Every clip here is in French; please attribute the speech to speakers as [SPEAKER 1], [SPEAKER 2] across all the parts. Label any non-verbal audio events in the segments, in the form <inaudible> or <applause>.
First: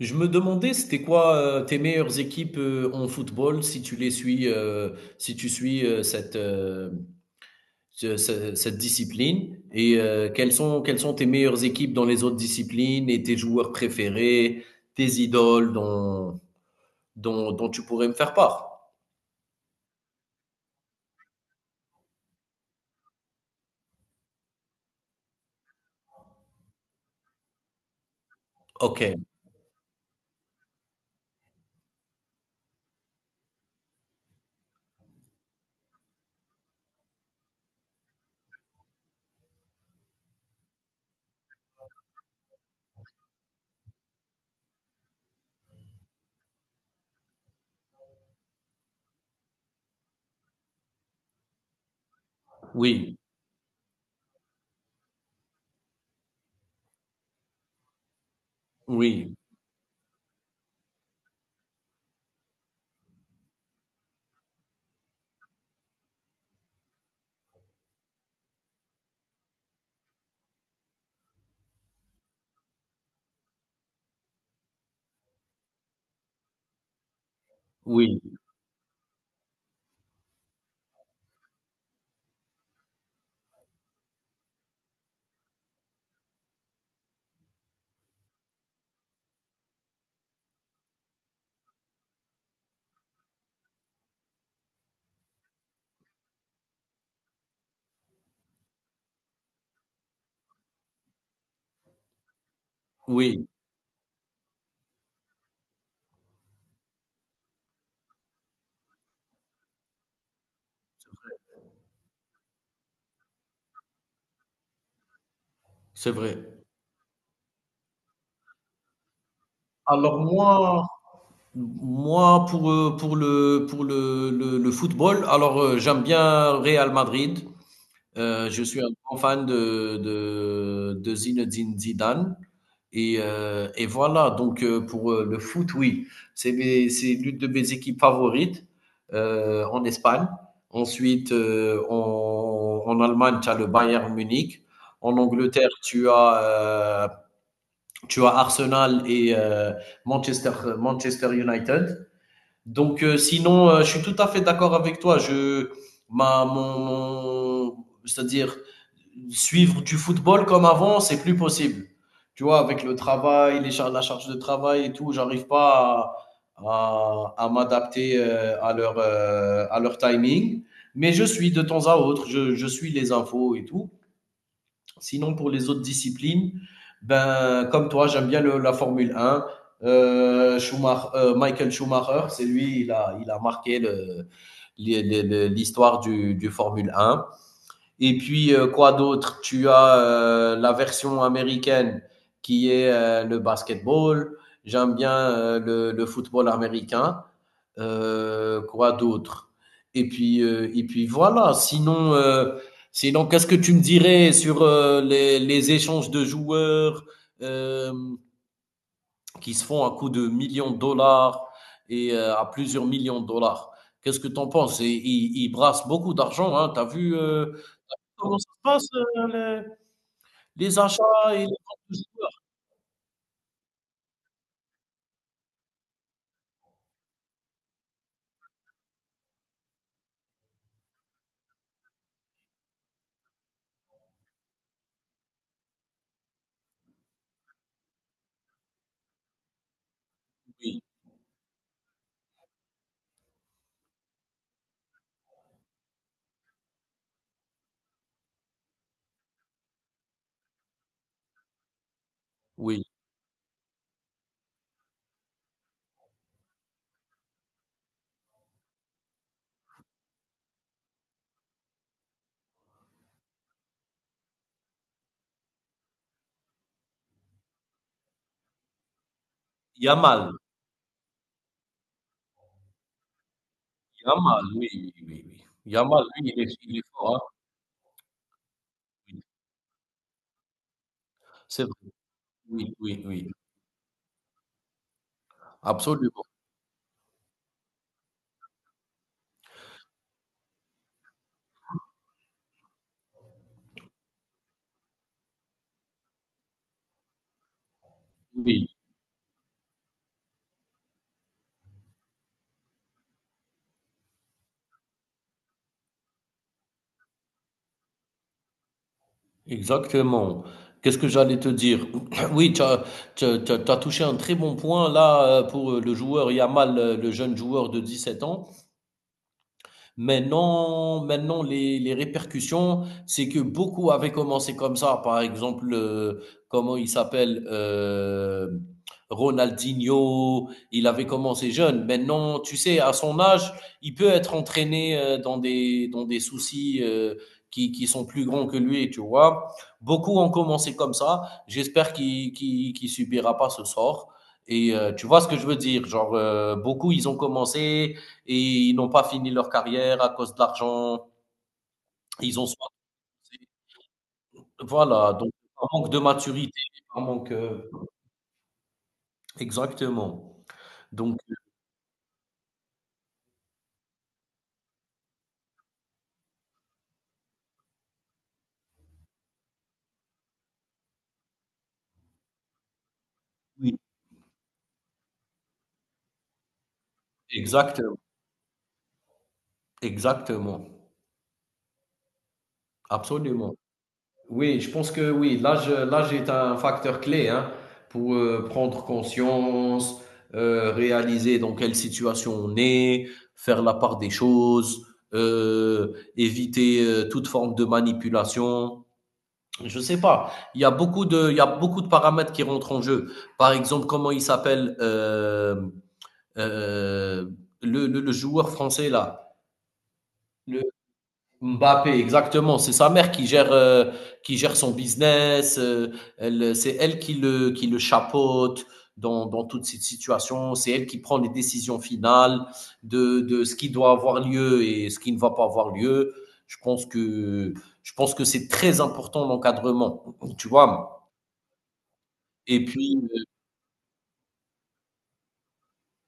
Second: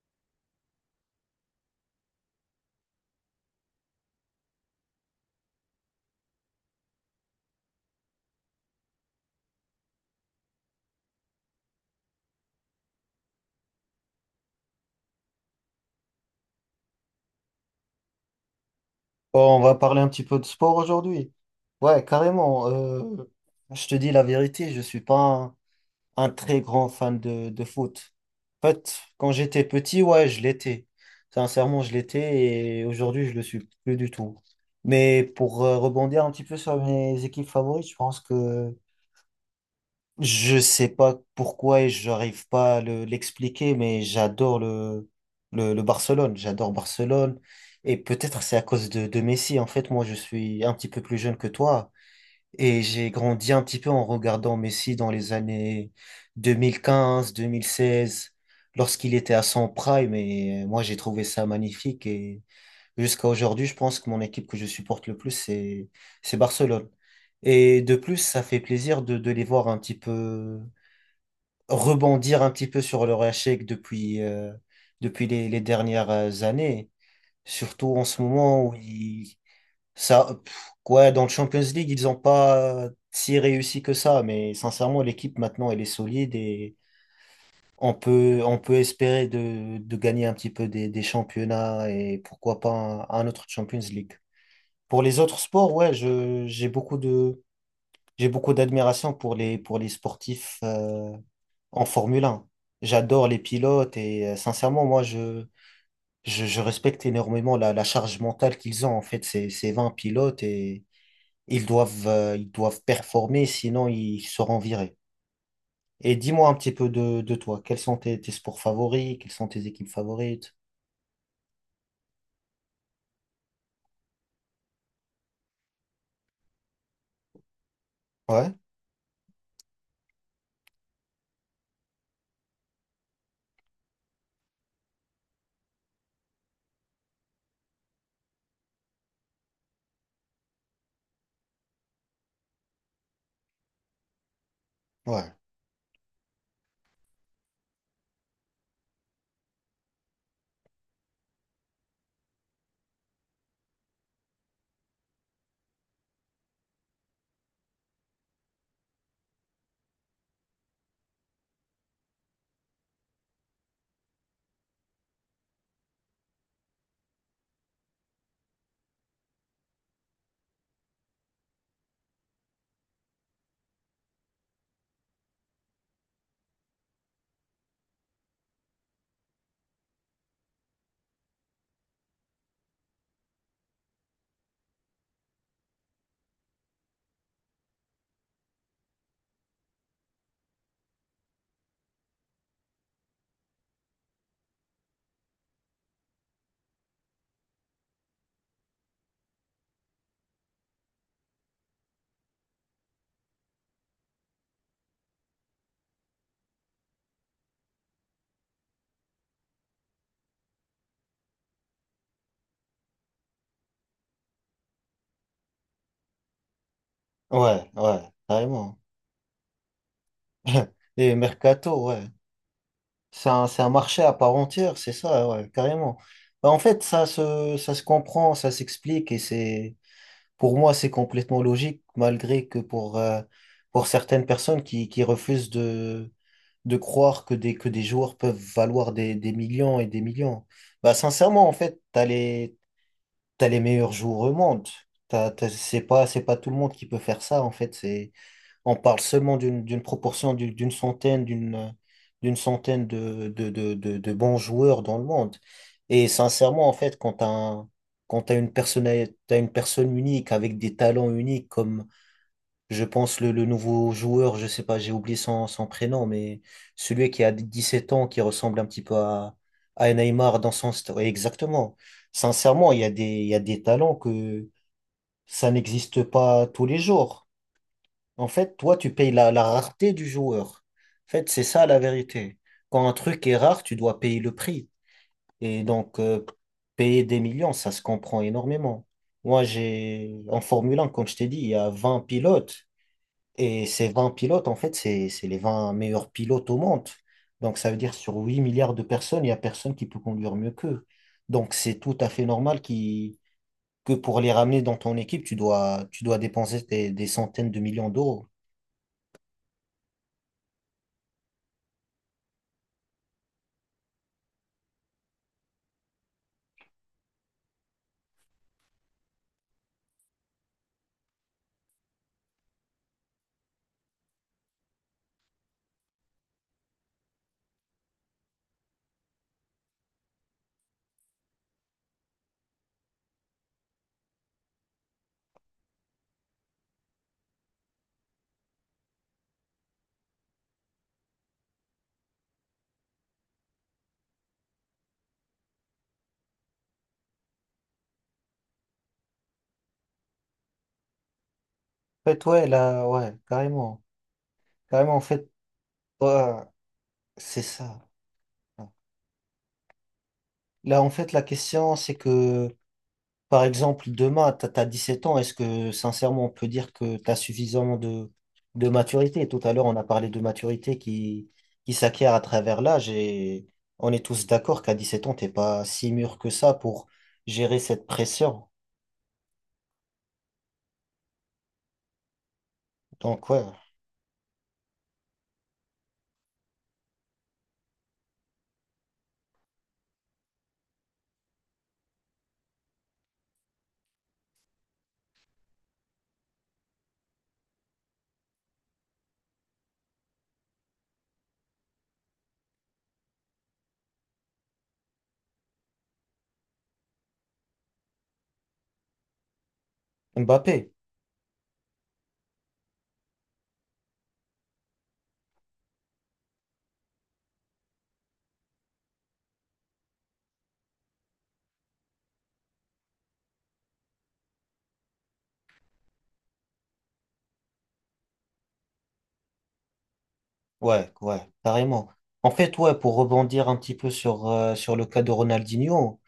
[SPEAKER 1] Je me demandais, c'était quoi tes meilleures équipes en football si tu les suis, si tu suis cette, cette discipline et quelles sont tes meilleures équipes dans les autres disciplines et tes joueurs préférés, tes idoles dont tu pourrais me faire part?
[SPEAKER 2] Bon, on va parler un petit peu de sport aujourd'hui. Ouais, carrément. Je te dis la vérité, je suis pas un très grand fan de foot. En fait,
[SPEAKER 1] Ok,
[SPEAKER 2] quand j'étais petit, ouais, je l'étais. Sincèrement, je l'étais et aujourd'hui, je le suis plus du tout. Mais pour rebondir un petit peu sur mes équipes favorites, je pense que je sais pas pourquoi et j'arrive pas à l'expliquer, mais j'adore le Barcelone. J'adore Barcelone. Et peut-être c'est à cause de Messi. En fait, moi, je suis un petit peu plus jeune que toi et j'ai
[SPEAKER 1] oui,
[SPEAKER 2] grandi un petit peu en regardant Messi dans les années 2015 2016 lorsqu'il
[SPEAKER 1] oui,
[SPEAKER 2] était à son prime. Et moi, j'ai trouvé ça magnifique. Et jusqu'à aujourd'hui, je pense que mon équipe que je supporte le plus, c'est Barcelone. Et de plus, ça fait plaisir de les voir un petit peu rebondir un petit peu sur leur échec depuis les dernières années. Surtout en
[SPEAKER 1] oui,
[SPEAKER 2] ce moment où ça, quoi, dans le Champions League, ils n'ont pas si réussi que ça. Mais sincèrement, l'équipe maintenant, elle est solide et on peut espérer de gagner un petit peu des championnats et pourquoi pas un autre Champions League. Pour les autres sports, ouais, je, j'ai beaucoup de, j'ai beaucoup d'admiration pour les sportifs. En Formule 1, j'adore les
[SPEAKER 1] oui,
[SPEAKER 2] pilotes et sincèrement, moi, je respecte énormément la charge mentale qu'ils ont. En fait, ces 20 pilotes et ils doivent performer, sinon ils seront virés.
[SPEAKER 1] c'est
[SPEAKER 2] Et
[SPEAKER 1] vrai.
[SPEAKER 2] dis-moi un petit peu de toi. Quels sont tes sports favoris? Quelles sont tes équipes
[SPEAKER 1] Alors
[SPEAKER 2] favorites?
[SPEAKER 1] moi, moi pour le, le football, alors j'aime bien Real Madrid.
[SPEAKER 2] Ouais,
[SPEAKER 1] Je suis un grand fan de Zinedine Zidane et voilà donc pour, le foot, oui, c'est mes c'est l'une de mes équipes favorites, en Espagne. Ensuite, en Allemagne, tu as le Bayern Munich. En
[SPEAKER 2] ouais,
[SPEAKER 1] Angleterre, tu as Arsenal et Manchester Manchester United. Donc, sinon, je suis tout à fait d'accord avec toi. Je, ma, mon, mon- c'est-à-dire suivre du football comme avant, c'est plus possible. Tu vois, avec le travail, la charge de travail et tout, j'arrive pas à, à m'adapter à leur timing. Mais je suis de temps à autre, je suis les infos et tout. Sinon, pour les autres disciplines, ben, comme toi, j'aime bien la Formule 1. Michael Schumacher, c'est lui, il a marqué l'histoire du Formule 1. Et puis, quoi d'autre? Tu as la version américaine qui est le basketball. J'aime bien le football américain. Quoi d'autre? Et puis voilà. Sinon, sinon, qu'est-ce que tu me dirais sur les échanges de joueurs euh, qui se font à coût de millions de dollars et à plusieurs millions de dollars? Qu'est-ce que tu en penses? Et ils brassent beaucoup d'argent. Hein. Tu as vu
[SPEAKER 2] ouais, ouais,
[SPEAKER 1] comment ça se
[SPEAKER 2] carrément.
[SPEAKER 1] passe, le
[SPEAKER 2] <laughs>
[SPEAKER 1] les achats
[SPEAKER 2] Et
[SPEAKER 1] et les ventes
[SPEAKER 2] Mercato,
[SPEAKER 1] de
[SPEAKER 2] ouais.
[SPEAKER 1] jouets?
[SPEAKER 2] C'est un marché à part entière, c'est ça, ouais, carrément. Bah, en fait, ça se comprend, ça s'explique et pour moi, c'est complètement logique, malgré que pour certaines personnes qui refusent de croire que que des joueurs peuvent valoir des millions et des millions.
[SPEAKER 1] Oui,
[SPEAKER 2] Bah, sincèrement, en fait, t'as les meilleurs joueurs au monde. C'est pas tout le monde qui peut faire ça, en fait. On parle seulement d'une proportion d'une centaine, d'une
[SPEAKER 1] oui.
[SPEAKER 2] centaine de bons joueurs dans le monde. Et sincèrement, en fait, quand t'as une personne unique avec des talents uniques, comme je pense le nouveau joueur, je sais pas, j'ai oublié son prénom, mais celui qui a 17 ans, qui ressemble un petit peu à
[SPEAKER 1] Yamal,
[SPEAKER 2] Neymar dans son style. Exactement. Sincèrement, il y a des talents
[SPEAKER 1] Yamal,
[SPEAKER 2] que
[SPEAKER 1] oui, oui, oui, oui.
[SPEAKER 2] ça n'existe
[SPEAKER 1] Yamal, lui,
[SPEAKER 2] pas tous
[SPEAKER 1] il
[SPEAKER 2] les
[SPEAKER 1] est
[SPEAKER 2] jours.
[SPEAKER 1] fort,
[SPEAKER 2] En fait, toi, tu payes
[SPEAKER 1] hein? Oui,
[SPEAKER 2] la rareté du joueur. En fait, c'est
[SPEAKER 1] c'est
[SPEAKER 2] ça la
[SPEAKER 1] vrai.
[SPEAKER 2] vérité.
[SPEAKER 1] Oui,
[SPEAKER 2] Quand un
[SPEAKER 1] oui,
[SPEAKER 2] truc
[SPEAKER 1] oui,
[SPEAKER 2] est rare, tu dois payer le prix. Et donc,
[SPEAKER 1] absolument.
[SPEAKER 2] payer des millions, ça se comprend énormément. Moi, en Formule 1, comme je t'ai dit, il y a 20 pilotes. Et ces 20 pilotes, en fait, c'est les 20 meilleurs pilotes au monde. Donc, ça veut dire sur huit
[SPEAKER 1] Oui,
[SPEAKER 2] milliards de personnes, il n'y a personne qui peut conduire mieux qu'eux. Donc, c'est tout à fait normal qui que pour les ramener dans ton équipe, tu dois dépenser des centaines de millions d'euros.
[SPEAKER 1] exactement. Qu'est-ce que j'allais te dire? <coughs> <clears throat> Oui, tu as tu as touché un très bon point là, pour, le joueur Yamal, le jeune joueur de 17 ans. Maintenant, maintenant les répercussions, c'est que beaucoup avaient commencé comme ça. Par exemple, comment il s'appelle Ronaldinho, il avait commencé jeune. Maintenant, tu sais, à son âge, il peut être entraîné dans des soucis qui sont plus grands que lui, tu vois. Beaucoup ont commencé comme ça. J'espère qu'il subira pas ce sort. Et tu vois ce que je veux dire, genre beaucoup ils ont commencé, et ils n'ont pas fini leur carrière à cause de l'argent.
[SPEAKER 2] En fait,
[SPEAKER 1] Ils
[SPEAKER 2] ouais,
[SPEAKER 1] ont soit.
[SPEAKER 2] là, ouais, carrément. Carrément, en
[SPEAKER 1] Voilà,
[SPEAKER 2] fait,
[SPEAKER 1] donc par manque de
[SPEAKER 2] ouais,
[SPEAKER 1] maturité, par manque.
[SPEAKER 2] c'est ça.
[SPEAKER 1] Exactement.
[SPEAKER 2] Là, en fait,
[SPEAKER 1] Donc,
[SPEAKER 2] la question, c'est que, par exemple, demain, t'as 7 ans, est-ce que, sincèrement, on peut dire que t'as suffisamment de maturité? Tout à l'heure, on a parlé de maturité qui s'acquiert à travers l'âge et
[SPEAKER 1] oui,
[SPEAKER 2] on est tous d'accord qu'à 17 ans, t'es pas si mûr que ça pour gérer
[SPEAKER 1] exact,
[SPEAKER 2] cette pression.
[SPEAKER 1] exactement.
[SPEAKER 2] Donc, ouais,
[SPEAKER 1] Absolument. Oui, je pense que oui, l'âge, l'âge est un facteur clé hein, pour prendre conscience, réaliser dans quelle situation on est, faire la part des choses, éviter toute forme de manipulation. Je sais pas. Il y a beaucoup de, il y a beaucoup de paramètres qui rentrent en jeu. Par exemple, comment il s'appelle euh, le, le joueur français là,
[SPEAKER 2] Mbappé.
[SPEAKER 1] le Mbappé, exactement. C'est sa mère qui gère son business. Elle, c'est elle qui le chapeaute dans, dans toute cette situation. C'est elle qui prend les décisions finales de ce qui doit avoir lieu et ce qui ne va pas avoir lieu. Je pense que, je pense que c'est très important l'encadrement. Tu
[SPEAKER 2] Ouais,
[SPEAKER 1] vois.
[SPEAKER 2] ouais, carrément. En fait,
[SPEAKER 1] Et
[SPEAKER 2] ouais, pour
[SPEAKER 1] puis,
[SPEAKER 2] rebondir un petit peu sur le cas de Ronaldinho,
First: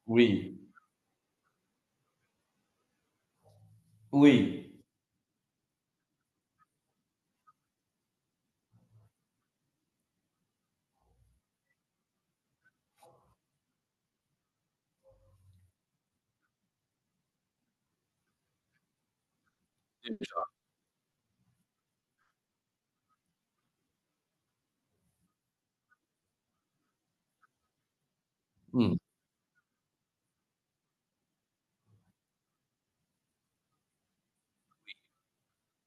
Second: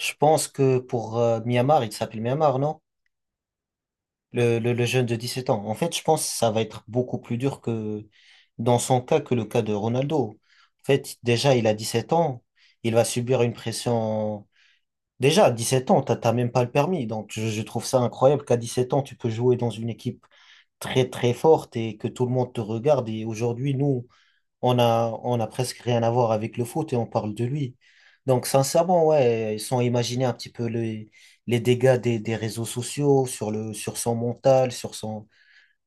[SPEAKER 2] je pense
[SPEAKER 1] oui,
[SPEAKER 2] que pour Myanmar, il s'appelle Myanmar, non? Le,
[SPEAKER 1] oui.
[SPEAKER 2] le, le jeune de 17 ans. En fait, je pense que ça va être beaucoup plus dur que dans son cas que le cas de Ronaldo. En fait, déjà, il a 17 ans, il va subir une pression. Déjà, à 17 ans, t'as même pas le permis. Donc, je trouve ça incroyable qu'à 17 ans, tu peux jouer dans une équipe
[SPEAKER 1] Déjà,
[SPEAKER 2] très, très forte et que tout le monde te regarde. Et aujourd'hui, nous, on a presque rien à voir avec le foot et on parle de lui. Donc,
[SPEAKER 1] mmh,
[SPEAKER 2] sincèrement, ouais, ils sont imaginés un petit peu les dégâts des réseaux sociaux sur son mental, sur son...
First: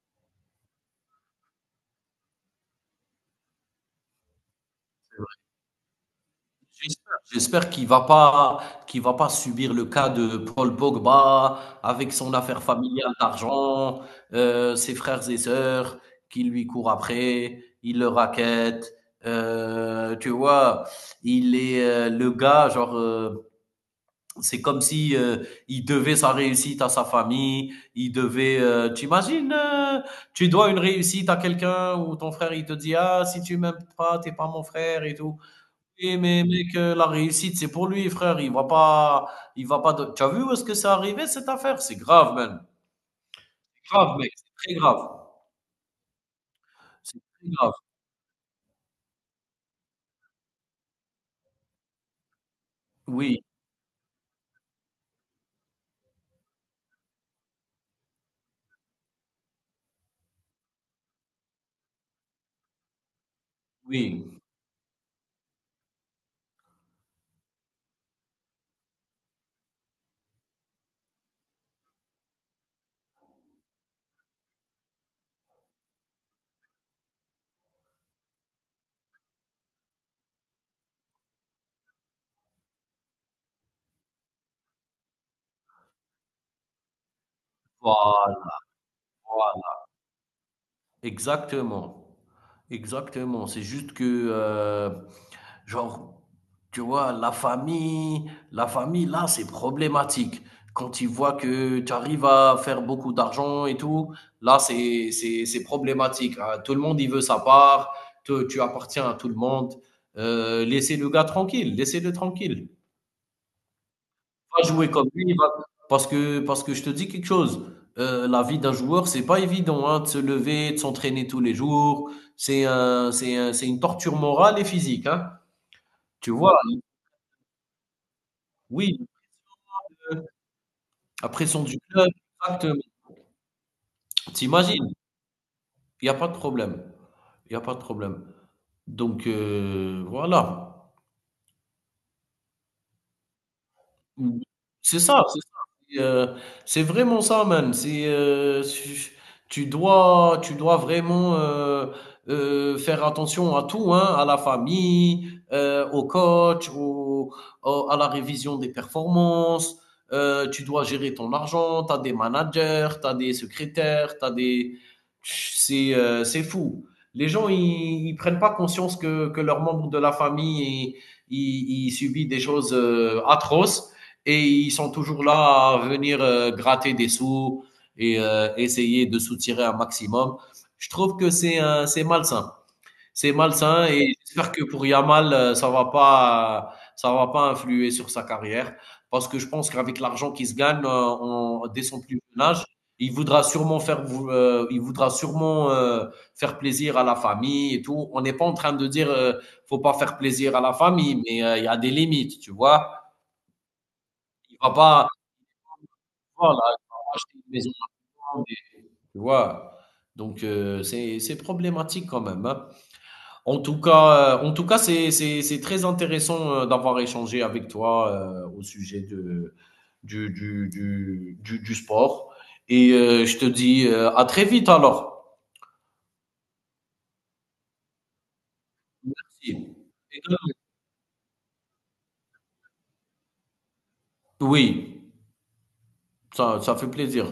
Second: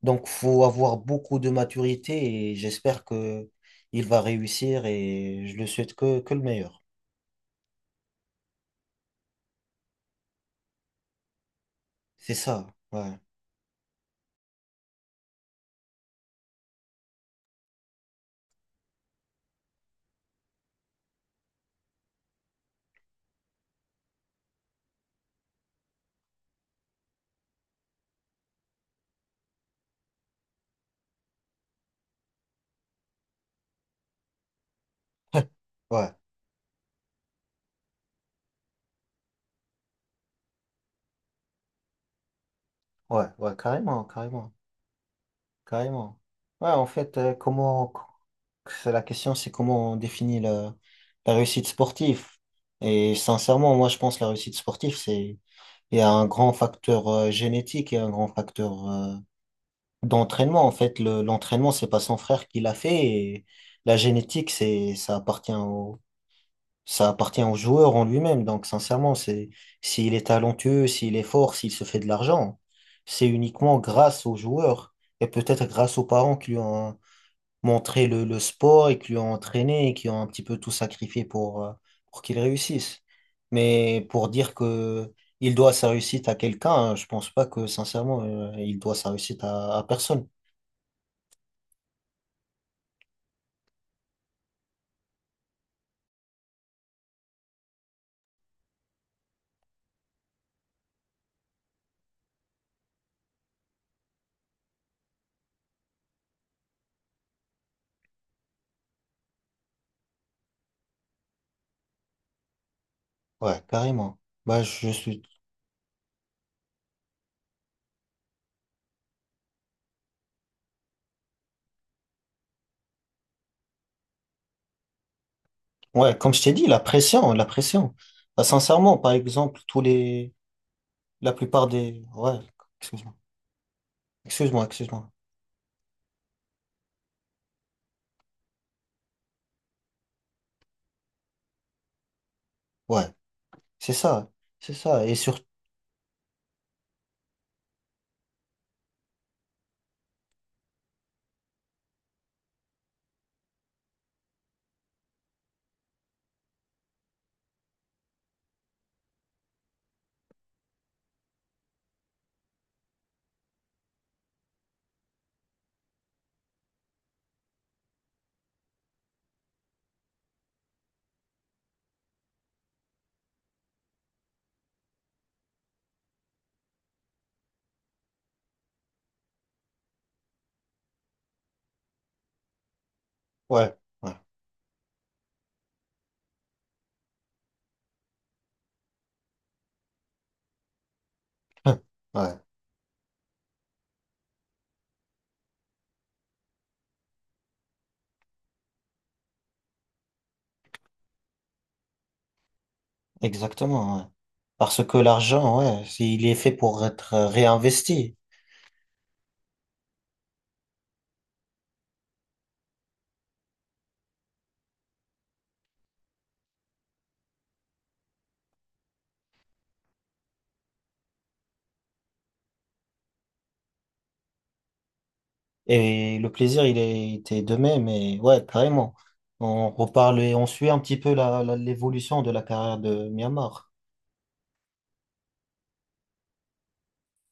[SPEAKER 2] Donc, faut avoir beaucoup de maturité et j'espère que il va réussir
[SPEAKER 1] c'est vrai.
[SPEAKER 2] et je le souhaite que le meilleur.
[SPEAKER 1] J'espère qu'il va pas subir le cas de Paul Pogba avec
[SPEAKER 2] C'est
[SPEAKER 1] son affaire
[SPEAKER 2] ça,
[SPEAKER 1] familiale
[SPEAKER 2] ouais,
[SPEAKER 1] d'argent, ses frères et sœurs qui lui courent après, il le rackettent, tu vois? Il est, le gars genre, c'est comme si il devait sa réussite à sa famille, il devait. Tu imagines, tu dois une réussite à quelqu'un ou ton frère il te dit ah si tu m'aimes pas t'es pas mon frère et tout.
[SPEAKER 2] ouais,
[SPEAKER 1] Et mais mec, la réussite c'est pour lui frère, il va pas. Tu as vu où est-ce que c'est arrivé cette affaire? C'est grave man,
[SPEAKER 2] ouais, ouais,
[SPEAKER 1] c'est
[SPEAKER 2] carrément,
[SPEAKER 1] grave mec,
[SPEAKER 2] carrément.
[SPEAKER 1] c'est très grave,
[SPEAKER 2] Carrément. Ouais, en fait,
[SPEAKER 1] c'est très grave.
[SPEAKER 2] comment c'est la question, c'est comment on définit la réussite sportive. Et
[SPEAKER 1] Oui,
[SPEAKER 2] sincèrement, moi, je pense que la réussite sportive, c'est il y a un grand facteur génétique et un grand facteur d'entraînement. En fait, l'entraînement, c'est pas son frère qui l'a fait. Et la
[SPEAKER 1] oui,
[SPEAKER 2] génétique, c'est ça appartient au joueur en lui-même. Donc, sincèrement, c'est s'il est talentueux, s'il est fort, s'il se fait de l'argent, c'est uniquement grâce au joueur et peut-être grâce aux parents qui lui ont montré le sport et qui l'ont entraîné et qui ont un petit peu tout sacrifié pour qu'il réussisse. Mais pour dire que il doit sa réussite à quelqu'un, hein, je pense pas que sincèrement
[SPEAKER 1] voilà,
[SPEAKER 2] il doit sa réussite
[SPEAKER 1] voilà,
[SPEAKER 2] à personne.
[SPEAKER 1] exactement. Exactement. C'est juste que euh, genre, tu vois, la famille, là, c'est problématique. Quand ils voient que tu arrives à faire beaucoup d'argent et tout, là, c'est problématique. Hein. Tout le monde, il veut sa part. Tu appartiens à tout le monde. Laissez le gars tranquille. Laissez-le tranquille.
[SPEAKER 2] Ouais, carrément. Bah
[SPEAKER 1] Va
[SPEAKER 2] je
[SPEAKER 1] jouer comme
[SPEAKER 2] suis
[SPEAKER 1] lui. Va- parce que je te dis quelque chose. La vie d'un joueur, c'est pas évident, hein, de se lever, de s'entraîner tous les jours. C'est une torture morale et physique, hein.
[SPEAKER 2] ouais,
[SPEAKER 1] Tu
[SPEAKER 2] comme je t'ai
[SPEAKER 1] vois?
[SPEAKER 2] dit, la pression, la pression. Bah, sincèrement,
[SPEAKER 1] Oui,
[SPEAKER 2] par exemple, tous les
[SPEAKER 1] la
[SPEAKER 2] la
[SPEAKER 1] pression
[SPEAKER 2] plupart
[SPEAKER 1] du
[SPEAKER 2] des
[SPEAKER 1] club,
[SPEAKER 2] ouais,
[SPEAKER 1] exactement.
[SPEAKER 2] excuse-moi.
[SPEAKER 1] Tu
[SPEAKER 2] Excuse-moi, excuse-moi.
[SPEAKER 1] il y a pas de problème, il y a pas de problème. Donc voilà.
[SPEAKER 2] Ouais, c'est ça.
[SPEAKER 1] Mmh.
[SPEAKER 2] C'est
[SPEAKER 1] C'est
[SPEAKER 2] ça et
[SPEAKER 1] ça, c'est
[SPEAKER 2] surtout
[SPEAKER 1] ça. C'est, heu, c'est vraiment ça man. C'est, tu tu dois vraiment, faire attention à tout, hein, à la famille, au coach, au à la révision des performances, tu dois gérer ton argent, tu as des managers, tu as des secrétaires, tu as des c'est fou. Les gens, ils prennent pas conscience que leurs membres de la famille, ils subissent des choses, atroces et ils sont toujours là à venir gratter des sous et essayer de soutirer un maximum. Je trouve que c'est un- c'est malsain. C'est
[SPEAKER 2] ouais,
[SPEAKER 1] malsain
[SPEAKER 2] ouais.
[SPEAKER 1] et j'espère que pour Yamal, ça va pas influer sur sa carrière parce que je pense qu'avec l'argent qu'il se gagne en- dès
[SPEAKER 2] <laughs>
[SPEAKER 1] son plus
[SPEAKER 2] Ouais.
[SPEAKER 1] jeune âge, il voudra sûrement faire plaisir à la famille et tout. On n'est pas en train de dire faut pas faire plaisir à la famille, mais il y a des limites, tu vois.
[SPEAKER 2] Exactement, ouais.
[SPEAKER 1] Il va
[SPEAKER 2] Parce que
[SPEAKER 1] pas,
[SPEAKER 2] l'argent, ouais, il est fait
[SPEAKER 1] voilà,
[SPEAKER 2] pour être
[SPEAKER 1] acheter une maison,
[SPEAKER 2] réinvesti.
[SPEAKER 1] des tu vois? Donc c'est problématique quand même, hein. En tout cas, c'est très intéressant, d'avoir échangé avec toi, au sujet de du sport et je te dis, à très vite alors.
[SPEAKER 2] Et le plaisir, il est était de même, et ouais, carrément. On
[SPEAKER 1] Merci.
[SPEAKER 2] reparle et on suit un petit peu l'évolution de la carrière de Myanmar.
[SPEAKER 1] Oui, ça ça fait plaisir.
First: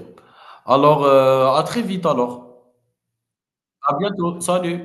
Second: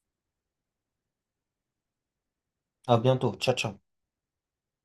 [SPEAKER 1] Alors, à très vite alors.
[SPEAKER 2] À bientôt. Ciao, ciao.
[SPEAKER 1] À bientôt. Salut.